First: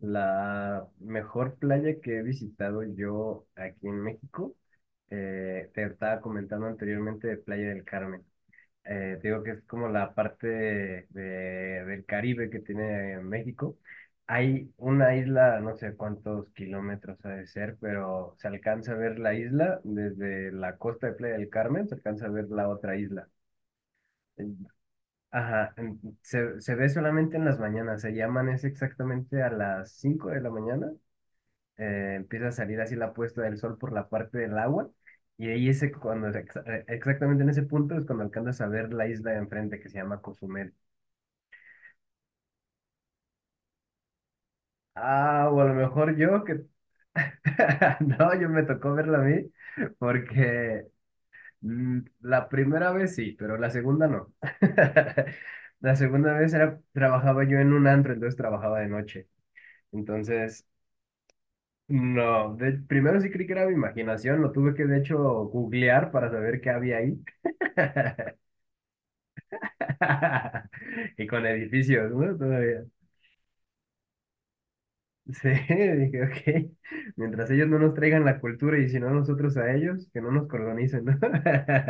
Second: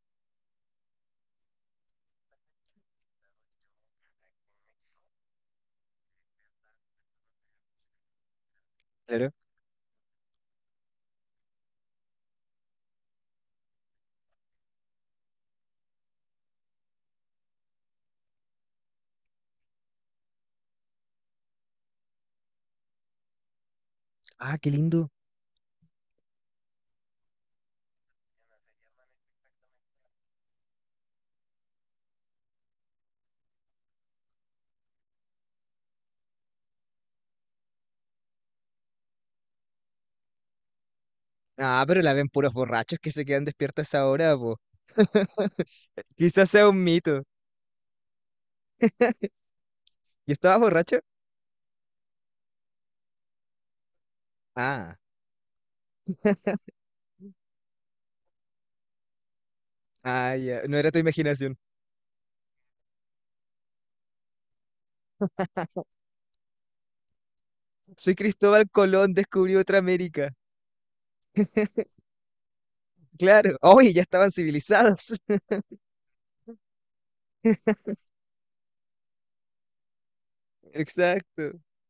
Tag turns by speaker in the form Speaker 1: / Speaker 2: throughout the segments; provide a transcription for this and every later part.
Speaker 1: La mejor playa que he visitado yo aquí en México, te estaba comentando anteriormente de Playa del Carmen. Te
Speaker 2: Claro.
Speaker 1: digo que es como la parte del Caribe que tiene México. Hay una isla, no sé cuántos kilómetros ha de ser, pero se alcanza a ver la isla desde la costa de Playa del Carmen, se alcanza a ver la otra isla.
Speaker 2: Ah, qué lindo.
Speaker 1: Ajá, se ve solamente en las mañanas, se llaman es exactamente a las 5 de la mañana empieza a salir así la puesta del sol por la parte del agua. Y ahí ese, cuando, exactamente en ese punto es cuando alcanzas a ver la isla de enfrente que se llama Cozumel.
Speaker 2: Ah, pero la ven puros borrachos que se quedan despiertos a esa hora, po.
Speaker 1: Ah, o a lo mejor yo
Speaker 2: Quizás
Speaker 1: que...
Speaker 2: sea un mito.
Speaker 1: No, yo me tocó verla a mí
Speaker 2: ¿Y estabas
Speaker 1: porque
Speaker 2: borracho?
Speaker 1: la primera vez sí, pero la segunda no.
Speaker 2: Ah,
Speaker 1: La segunda vez era, trabajaba yo en un antro, entonces trabajaba de noche.
Speaker 2: ah, ya.
Speaker 1: Entonces,
Speaker 2: No era tu imaginación.
Speaker 1: no, primero sí creí que era mi imaginación, lo tuve que de hecho googlear para saber qué había ahí.
Speaker 2: Soy Cristóbal Colón, descubrí otra América.
Speaker 1: Y con edificios, ¿no? Todavía.
Speaker 2: Claro. Oye, ya estaban civilizados.
Speaker 1: Sí, dije, ok, mientras ellos no nos traigan la cultura y si no nosotros a ellos, que no nos colonicen, ¿no?
Speaker 2: Exacto.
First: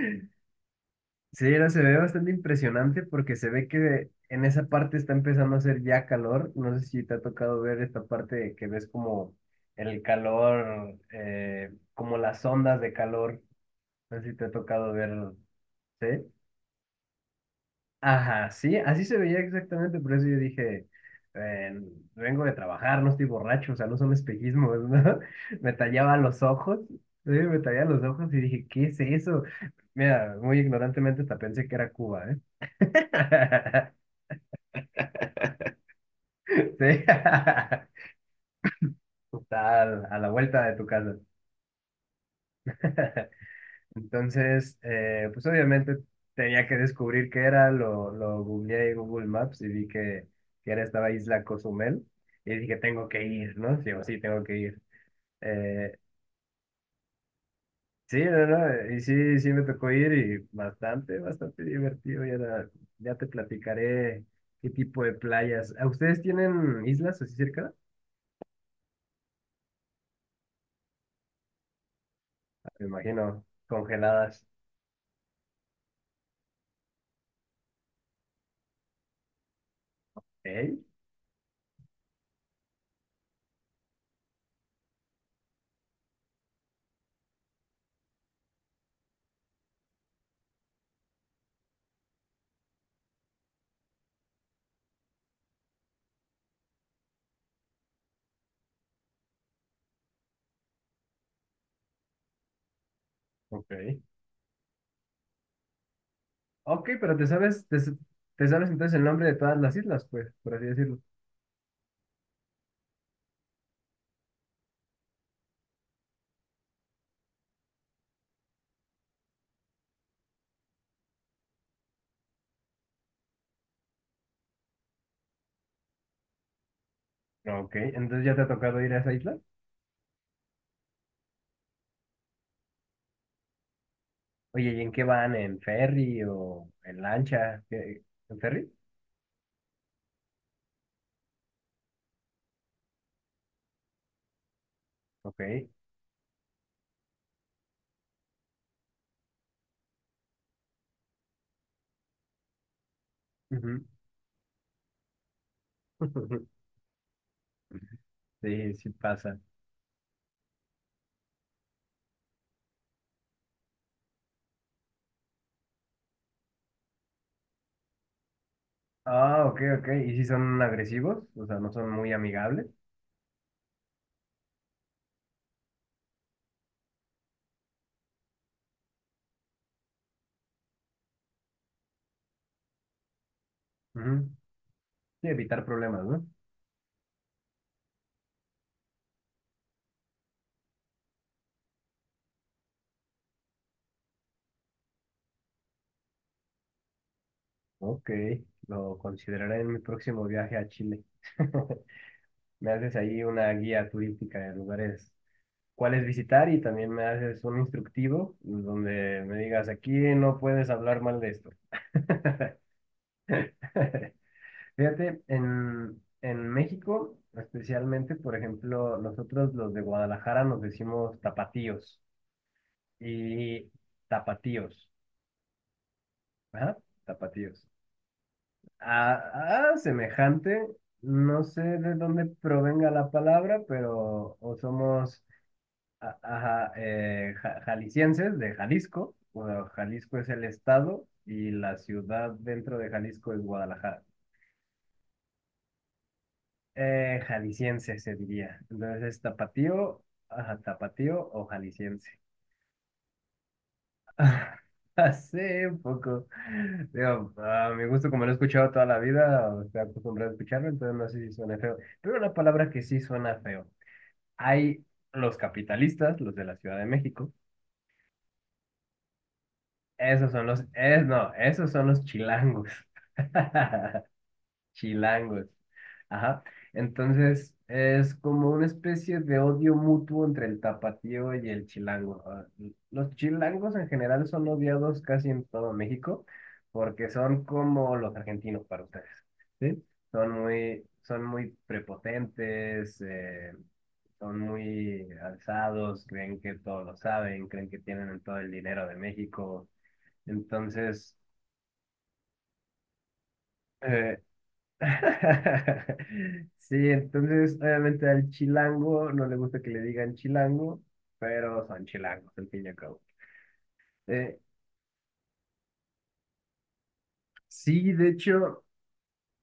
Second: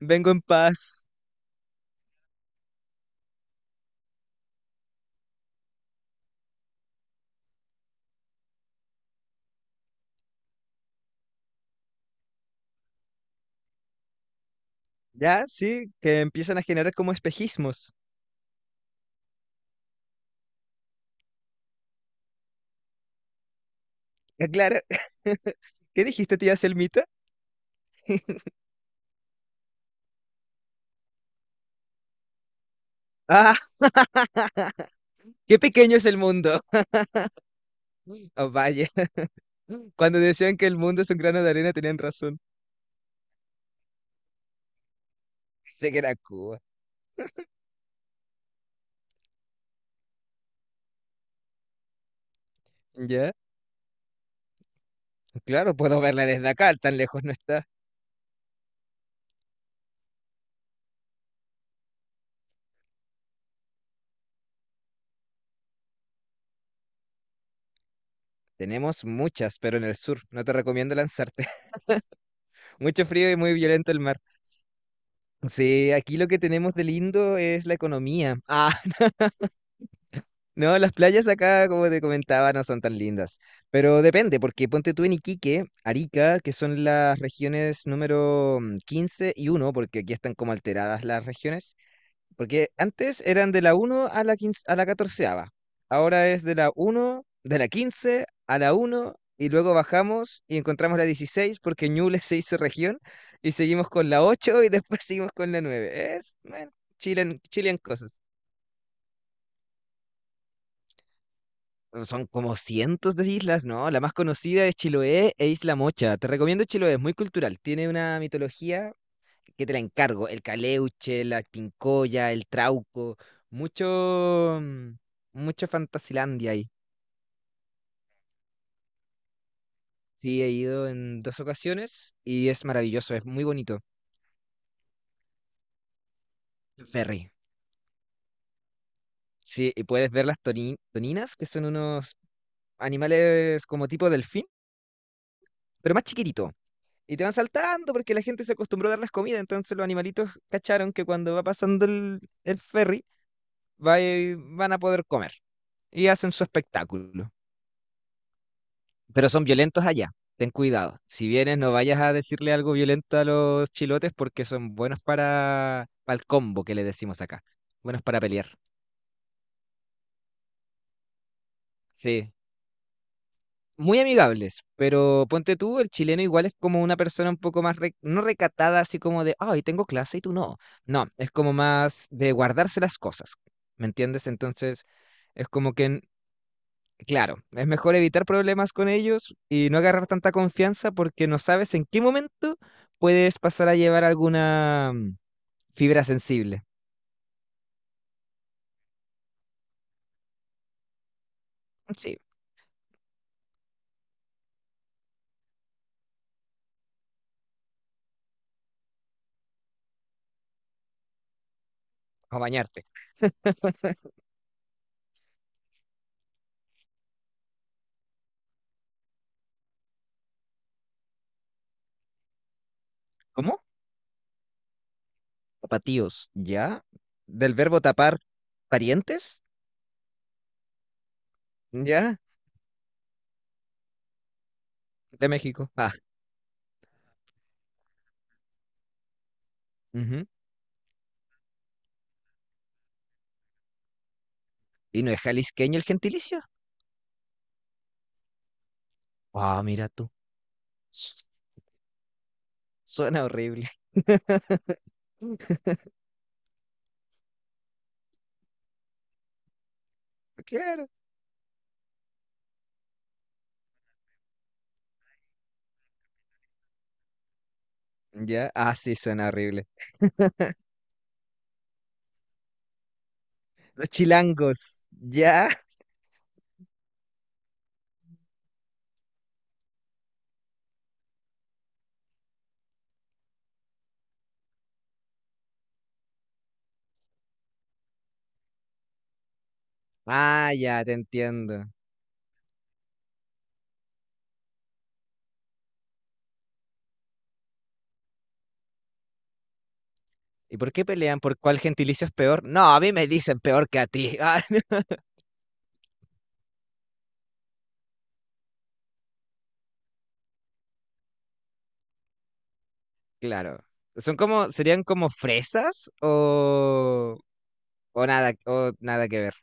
Speaker 2: Vengo en paz.
Speaker 1: Sí, no, se ve bastante impresionante porque se ve que en esa parte está empezando a hacer ya calor. ¿No sé si te ha tocado ver esta parte que ves como el calor, como las ondas de calor? No sé si te ha tocado ver,
Speaker 2: Ya, sí, que
Speaker 1: ¿sí?
Speaker 2: empiezan a generar como espejismos.
Speaker 1: Ajá, sí, así se veía exactamente, por eso yo dije, eh, vengo de trabajar, no estoy borracho, o sea, no son
Speaker 2: Ya, claro.
Speaker 1: espejismos, ¿no? Me
Speaker 2: ¿Qué
Speaker 1: tallaba
Speaker 2: dijiste,
Speaker 1: los
Speaker 2: tía
Speaker 1: ojos, sí,
Speaker 2: Selmita?
Speaker 1: me tallaba los ojos y dije, ¿qué es eso? Mira, muy ignorantemente hasta pensé que era Cuba, ¿eh?
Speaker 2: Ah, qué pequeño es el
Speaker 1: Sí,
Speaker 2: mundo.
Speaker 1: está
Speaker 2: Oh, vaya.
Speaker 1: a la a
Speaker 2: Cuando
Speaker 1: la
Speaker 2: decían
Speaker 1: vuelta
Speaker 2: que
Speaker 1: de
Speaker 2: el
Speaker 1: tu
Speaker 2: mundo es
Speaker 1: casa.
Speaker 2: un grano de arena, tenían razón.
Speaker 1: Entonces, pues
Speaker 2: Sé
Speaker 1: obviamente
Speaker 2: que era Cuba.
Speaker 1: tenía que descubrir qué era, lo googleé en Google Maps y vi que era esta isla Cozumel y dije, tengo que
Speaker 2: Ya,
Speaker 1: ir, ¿no? Sí, o sí, tengo que ir.
Speaker 2: claro,
Speaker 1: Eh,
Speaker 2: puedo verla desde acá, tan lejos no está.
Speaker 1: sí, no, no, y sí, sí me tocó ir y bastante divertido. Ya, ya te platicaré qué tipo de playas. ¿A Ustedes tienen islas así cerca?
Speaker 2: Tenemos muchas, pero en el sur, no te recomiendo lanzarte.
Speaker 1: Me
Speaker 2: Mucho frío y
Speaker 1: imagino,
Speaker 2: muy violento el mar.
Speaker 1: congeladas.
Speaker 2: Sí, aquí lo que tenemos de lindo es la economía. Ah,
Speaker 1: ¿Eh?
Speaker 2: no, las playas acá, como te comentaba, no son tan lindas. Pero depende, porque ponte tú en Iquique, Arica, que son las regiones número 15 y uno, porque aquí están como alteradas las regiones. Porque antes eran de la uno a la 15 a la catorceava. Ahora es de la uno de la 15 a la uno y luego bajamos y encontramos la 16 porque Ñuble se hizo región y
Speaker 1: Ok.
Speaker 2: seguimos con la 8 y después seguimos con la nueve. Es, bueno,
Speaker 1: Ok, pero te
Speaker 2: chilen,
Speaker 1: sabes,
Speaker 2: chilen cosas.
Speaker 1: te sabes entonces el nombre de todas las islas, pues, por así decirlo.
Speaker 2: Son como cientos de islas, ¿no? La más conocida es Chiloé e Isla Mocha. Te recomiendo Chiloé, es muy cultural. Tiene una mitología que te la encargo, el caleuche, la pincoya, el trauco, mucho, mucho Fantasilandia ahí.
Speaker 1: Ok, entonces ya te ha tocado ir a esa isla.
Speaker 2: Sí, he ido en dos ocasiones y es maravilloso, es muy bonito.
Speaker 1: Oye, ¿y en qué van? ¿En ferry o en
Speaker 2: Ferry.
Speaker 1: lancha? ¿Qué- ¿En ferry?
Speaker 2: Sí, y puedes ver las toninas, que son unos animales como tipo delfín,
Speaker 1: Ok.
Speaker 2: pero más chiquitito. Y te van saltando porque la gente se acostumbró a darles comida, entonces los animalitos cacharon que cuando va pasando el ferry,
Speaker 1: Ujú.
Speaker 2: van a poder comer y hacen su espectáculo.
Speaker 1: Sí, sí
Speaker 2: Pero
Speaker 1: pasa.
Speaker 2: son violentos allá. Ten cuidado. Si vienes, no vayas a decirle algo violento a los chilotes porque son buenos para el combo que le decimos acá. Buenos para pelear.
Speaker 1: Ah, ok, ok. ¿Y si son agresivos? O sea, no son muy
Speaker 2: Sí.
Speaker 1: amigables.
Speaker 2: Muy amigables, pero ponte tú, el chileno igual es como una persona un poco más, no recatada, así como de, ay, tengo clase y tú no. No, es como más de guardarse las cosas, ¿me entiendes?
Speaker 1: Ujú.
Speaker 2: Entonces,
Speaker 1: Sí,
Speaker 2: es
Speaker 1: evitar
Speaker 2: como que,
Speaker 1: problemas, ¿no?
Speaker 2: claro, es mejor evitar problemas con ellos y no agarrar tanta confianza porque no sabes en qué momento puedes pasar a llevar alguna fibra sensible.
Speaker 1: Ok, lo consideraré en mi próximo viaje a Chile.
Speaker 2: Sí,
Speaker 1: Me haces ahí una guía turística de lugares cuáles visitar y también me haces un instructivo donde me digas, aquí no puedes hablar mal de esto.
Speaker 2: o bañarte.
Speaker 1: Fíjate, en México, especialmente, por ejemplo, nosotros los de Guadalajara nos decimos tapatíos
Speaker 2: ¿Cómo?
Speaker 1: y tapatíos,
Speaker 2: Tapatíos,
Speaker 1: ajá,
Speaker 2: ¿ya? Del
Speaker 1: Tapatíos.
Speaker 2: verbo tapar parientes,
Speaker 1: A semejante, no sé de
Speaker 2: ¿ya?
Speaker 1: dónde provenga la palabra, pero o somos
Speaker 2: De México. Ah,
Speaker 1: ajá, jaliscienses de Jalisco, bueno, Jalisco
Speaker 2: ujú.
Speaker 1: es el estado y la ciudad dentro de Jalisco es Guadalajara.
Speaker 2: ¿Y no es jalisqueño el gentilicio?
Speaker 1: Jalisciense se diría. Entonces es
Speaker 2: Ah, mira
Speaker 1: tapatío,
Speaker 2: tú.
Speaker 1: ajá,
Speaker 2: Su-
Speaker 1: tapatío o jalisciense.
Speaker 2: Suena horrible.
Speaker 1: Hace poco, digo, a mi gusto, como lo he escuchado toda la vida, o estoy acostumbrado a escucharlo,
Speaker 2: Claro.
Speaker 1: entonces no sé si suena feo. Pero una palabra que sí suena feo. Hay los capitalistas, los de la Ciudad de México.
Speaker 2: ¿Ya? Ah, sí, suena horrible.
Speaker 1: Esos son los, es, no, esos son los chilangos.
Speaker 2: Los chilangos,
Speaker 1: Chilangos.
Speaker 2: ¿ya?
Speaker 1: Ajá. Entonces, es como una especie de odio mutuo entre el tapatío y el chilango. Ah, los chilangos en general son odiados casi en todo México porque son como los argentinos para ustedes, ¿sí?
Speaker 2: Ah, ya, te
Speaker 1: Son muy
Speaker 2: entiendo.
Speaker 1: prepotentes, son muy alzados, creen que todo lo saben, creen que tienen todo el dinero de México.
Speaker 2: ¿Y por qué
Speaker 1: Entonces,
Speaker 2: pelean? ¿Por cuál gentilicio es peor? No, a mí me dicen peor que a
Speaker 1: eh,
Speaker 2: ti. Ah,
Speaker 1: sí, entonces obviamente al chilango no le gusta que le digan chilango, pero son chilangos, al fin y al cabo.
Speaker 2: claro. Son
Speaker 1: Eh,
Speaker 2: como, serían como fresas
Speaker 1: sí, de hecho,
Speaker 2: o nada que ver.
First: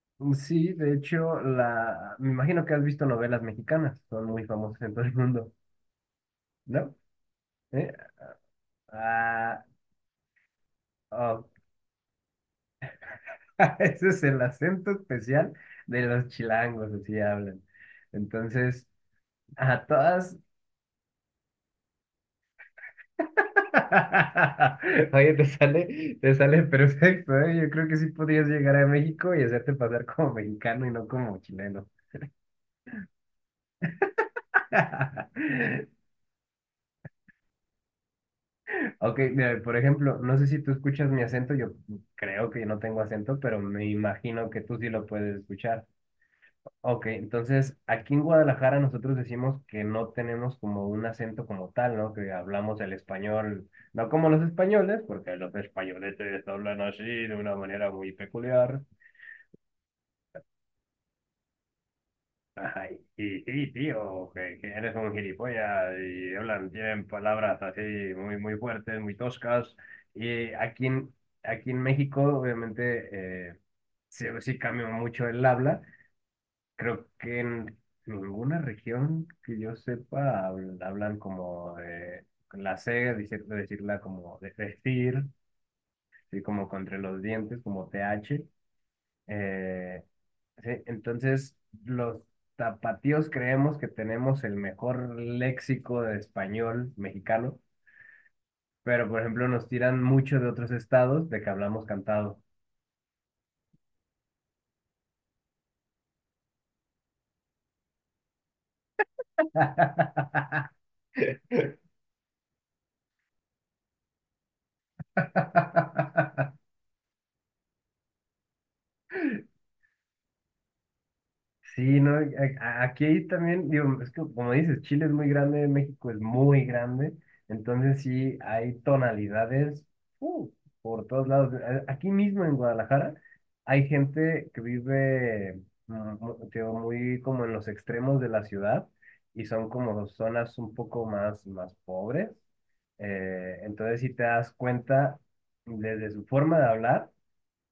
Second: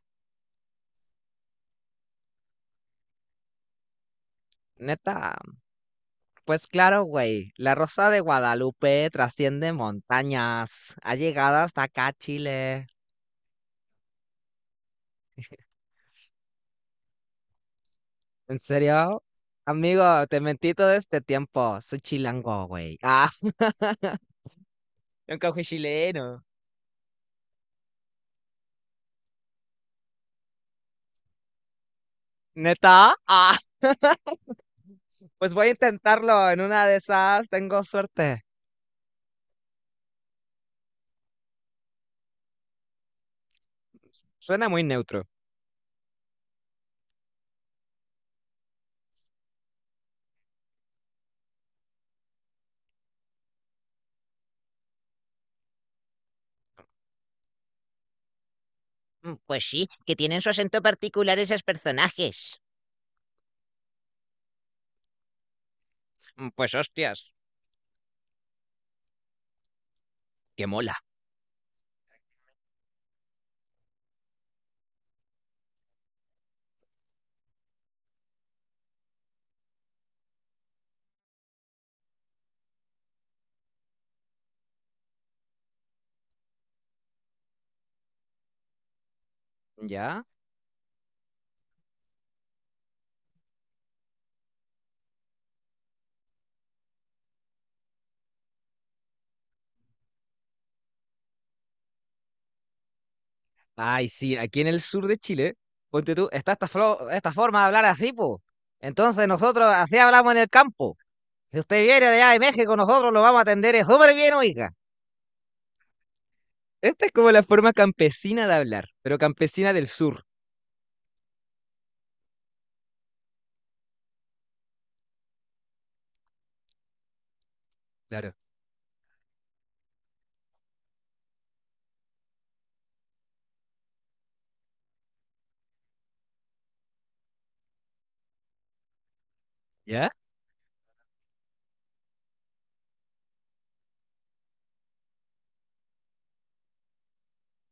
Speaker 1: sí, de hecho, la, me imagino que has visto novelas mexicanas, son muy famosas en todo el
Speaker 2: Neta,
Speaker 1: mundo,
Speaker 2: pues
Speaker 1: ¿no?
Speaker 2: claro, güey. La
Speaker 1: ¿Eh?
Speaker 2: Rosa de Guadalupe
Speaker 1: Ah,
Speaker 2: trasciende montañas. Ha
Speaker 1: oh,
Speaker 2: llegado hasta acá, Chile.
Speaker 1: ese es el acento especial de los chilangos, así hablan.
Speaker 2: ¿En
Speaker 1: Entonces,
Speaker 2: serio?
Speaker 1: a
Speaker 2: Amigo,
Speaker 1: todas
Speaker 2: te mentí todo este tiempo. Soy chilango, güey. Ah,
Speaker 1: Oye,
Speaker 2: nunca fui
Speaker 1: te
Speaker 2: chileno.
Speaker 1: sale perfecto, ¿eh? Yo creo que sí podrías llegar a México y hacerte pasar como mexicano y no como chileno.
Speaker 2: ¿Neta? Ah, pues voy a intentarlo. En una de esas tengo suerte.
Speaker 1: Ok, mira, por ejemplo, no sé si tú escuchas mi acento, yo creo que no tengo acento, pero me imagino que
Speaker 2: Suena
Speaker 1: tú
Speaker 2: muy
Speaker 1: sí lo
Speaker 2: neutro.
Speaker 1: puedes escuchar. Ok, entonces aquí en Guadalajara nosotros decimos que no tenemos como un acento como tal, ¿no? Que hablamos el español, no como los españoles, porque los españoles hablan así de una manera muy peculiar.
Speaker 2: Mm, pues sí, que tienen su acento particular esos personajes.
Speaker 1: Ay, y sí, tío, que eres un gilipollas y
Speaker 2: Mm,
Speaker 1: hablan,
Speaker 2: pues
Speaker 1: tienen
Speaker 2: hostias,
Speaker 1: palabras así muy, muy fuertes, muy toscas. Y
Speaker 2: que mola.
Speaker 1: aquí en México, obviamente, sí, sí cambió mucho el habla. Creo que en ninguna región que yo sepa hablan como de con la C, decirla como de decir, así como contra los dientes, como TH. Eh,
Speaker 2: ¿Ya?
Speaker 1: sí, entonces, los tapatíos creemos que tenemos el mejor léxico de español mexicano, pero por ejemplo nos tiran mucho de otros estados de que hablamos cantado.
Speaker 2: Ay, sí, aquí en el sur de Chile, ponte tú, está esta, esta forma de hablar así, po. Entonces nosotros así hablamos en el campo. Si usted viene de allá de México, nosotros lo vamos a atender súper bien, oiga. Esta es como la forma campesina de hablar, pero campesina del sur.
Speaker 1: Sí, no, aquí también, digo, es que como dices, Chile es muy grande, México es muy grande, entonces
Speaker 2: Claro.
Speaker 1: sí hay tonalidades uh, por todos lados. Aquí mismo en Guadalajara hay gente que vive digo, muy como en los extremos de la ciudad y son como
Speaker 2: ¿Ya?
Speaker 1: zonas un poco más, más pobres. Entonces si te das cuenta desde su forma de hablar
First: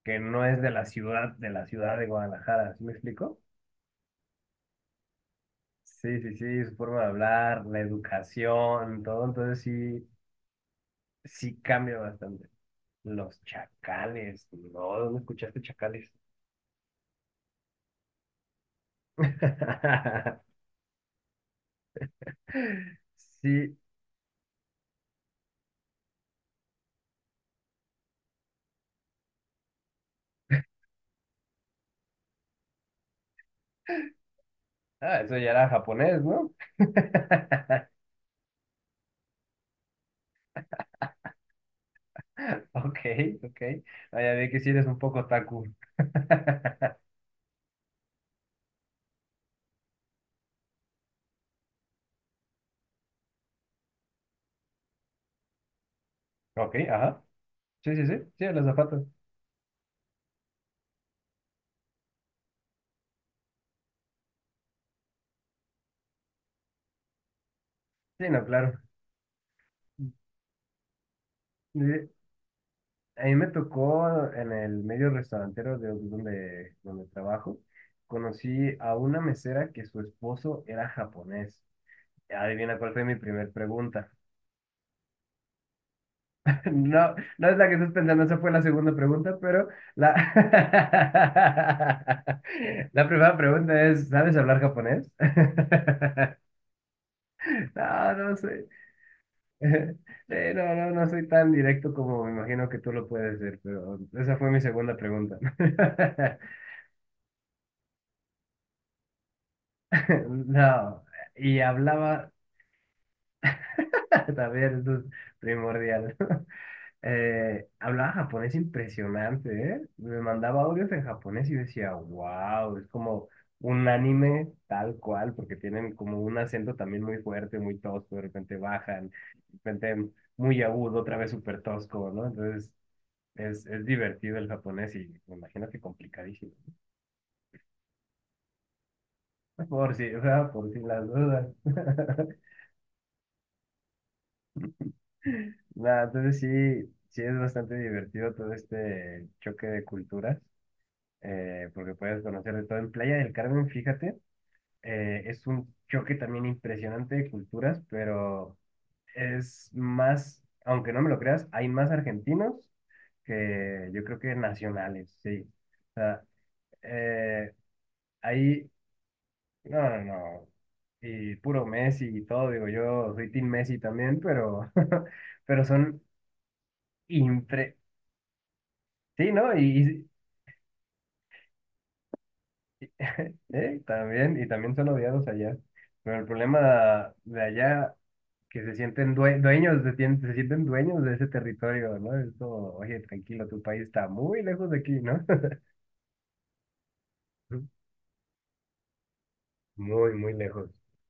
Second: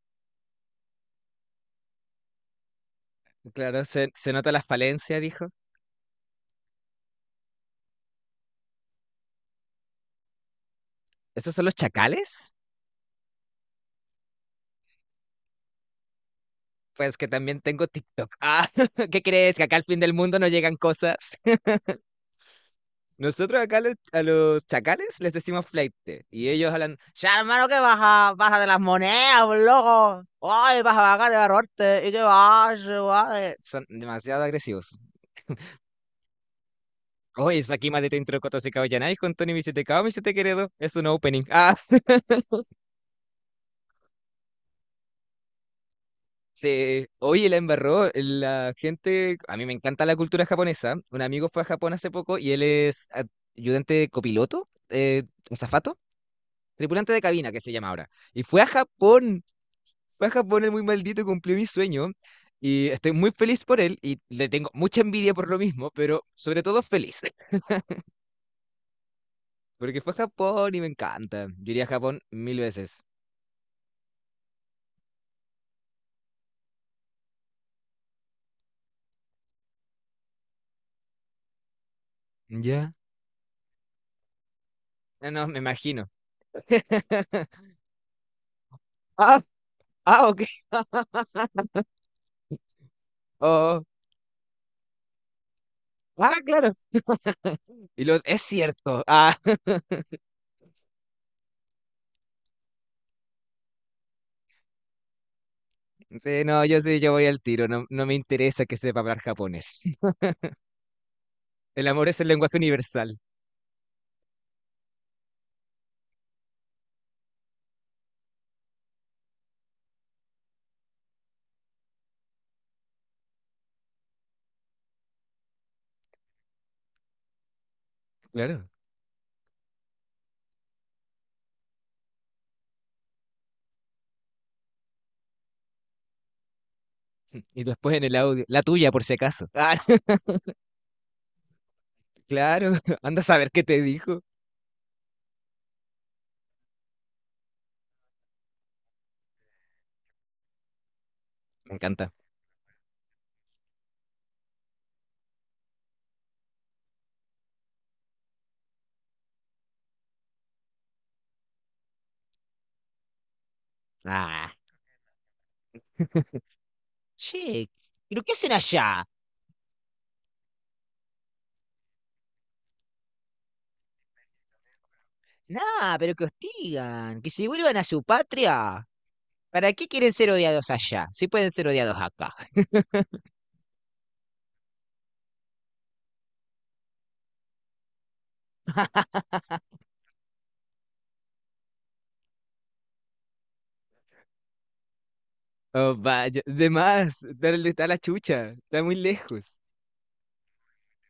Speaker 1: que no es de la ciudad, de la ciudad de Guadalajara, ¿sí me explico?
Speaker 2: Claro, se nota la falencia, dijo.
Speaker 1: Sí, sí, sí, su forma de hablar, la educación, todo, entonces sí,
Speaker 2: ¿Estos
Speaker 1: sí
Speaker 2: son los
Speaker 1: cambia bastante.
Speaker 2: chacales?
Speaker 1: Los chacales, no, ¿dónde escuchaste chacales?
Speaker 2: Pues que también tengo TikTok. Ah, ¿qué crees? Que acá al fin del mundo no llegan cosas. Nosotros
Speaker 1: Sí,
Speaker 2: acá a los chacales les decimos fleite y ellos hablan, ya hermano, ¿qué baja? Baja de las monedas, pues, loco. Ay, vas a bajar de barrote. ¿Y qué vas? Guade?". Son demasiado agresivos.
Speaker 1: ah, eso ya era japonés, ¿no?
Speaker 2: Oye, es aquí más de Tintro Coto se Caballanáis con Tony Visetecao, Vicete Queredo. Es un opening. Ah,
Speaker 1: Ok, ok, ah, ya vi que sí eres un poco taku.
Speaker 2: sí. Oye, la embarró. La gente. A mí me encanta la cultura japonesa. Un amigo fue a Japón hace poco y él es ayudante copiloto, azafato,
Speaker 1: Ok,
Speaker 2: tripulante de
Speaker 1: ajá,
Speaker 2: cabina, que se llama
Speaker 1: sí, sí,
Speaker 2: ahora.
Speaker 1: sí,
Speaker 2: Y
Speaker 1: sí,
Speaker 2: fue
Speaker 1: los
Speaker 2: a
Speaker 1: zapatos,
Speaker 2: Japón. Fue a Japón el muy maldito, cumplió mi sueño y estoy muy feliz por él y le tengo mucha envidia por lo mismo, pero sobre todo feliz,
Speaker 1: sí, no, claro.
Speaker 2: porque fue a Japón y me encanta. Yo iría a
Speaker 1: Sí.
Speaker 2: Japón mil veces.
Speaker 1: A mí me tocó en el medio restaurantero de donde, donde trabajo, conocí a una mesera que su esposo era japonés. Adivina cuál
Speaker 2: Ya.
Speaker 1: fue mi primer pregunta.
Speaker 2: No, no, me imagino.
Speaker 1: No, no es la que estás pensando, esa fue la segunda pregunta,
Speaker 2: Ah,
Speaker 1: pero
Speaker 2: ah,
Speaker 1: la,
Speaker 2: ok.
Speaker 1: la primera pregunta
Speaker 2: Oh,
Speaker 1: es, ¿sabes hablar japonés?
Speaker 2: ah, claro. Y
Speaker 1: No,
Speaker 2: lo,
Speaker 1: no
Speaker 2: es
Speaker 1: sé.
Speaker 2: cierto. Ah,
Speaker 1: No, no, no soy tan directo como me imagino que tú lo puedes ser, pero esa fue mi segunda pregunta.
Speaker 2: sí, no, yo sí, yo voy al tiro. No, no me interesa que sepa hablar japonés.
Speaker 1: No, y
Speaker 2: El amor es el
Speaker 1: hablaba,
Speaker 2: lenguaje universal.
Speaker 1: también esto es primordial, hablaba japonés impresionante, ¿eh? Me mandaba audios en japonés y yo decía, wow, es como un anime tal cual, porque tienen como un acento también muy fuerte, muy tosco, de repente
Speaker 2: Claro.
Speaker 1: bajan, de repente muy agudo, otra vez súper tosco, ¿no? Entonces es divertido el japonés y me imagino que complicadísimo.
Speaker 2: Y después en el audio, la tuya, por si acaso.
Speaker 1: ¿No?
Speaker 2: Ah,
Speaker 1: Por si, o sea, por si las dudas.
Speaker 2: claro. Anda a saber qué te dijo.
Speaker 1: Nah, entonces sí, sí es bastante divertido todo este choque de culturas,
Speaker 2: Me
Speaker 1: porque
Speaker 2: encanta.
Speaker 1: puedes conocer de todo. En Playa del Carmen, fíjate, es un choque también impresionante de culturas, pero es más, aunque no me lo creas, hay más argentinos que yo creo que
Speaker 2: Ah.
Speaker 1: nacionales, sí. O sea, eh,
Speaker 2: Che, ¿pero qué hacen
Speaker 1: hay,
Speaker 2: allá?
Speaker 1: no, no, no, y puro Messi y todo, digo, yo soy Team Messi también, pero, pero
Speaker 2: Nah,
Speaker 1: son...
Speaker 2: pero que hostigan, que se
Speaker 1: impre
Speaker 2: vuelvan a su patria.
Speaker 1: Sí, ¿no?
Speaker 2: ¿Para qué
Speaker 1: Y,
Speaker 2: quieren ser odiados allá? Si pueden ser odiados acá.
Speaker 1: también, y también son odiados allá. Pero el problema de allá, que se sienten dueños, se, se sienten dueños de ese territorio, ¿no? Es como, oye, tranquilo, tu país está muy lejos de aquí, ¿no?
Speaker 2: Oh, vaya, de más, dale, está la chucha, está muy lejos.
Speaker 1: Muy, muy lejos.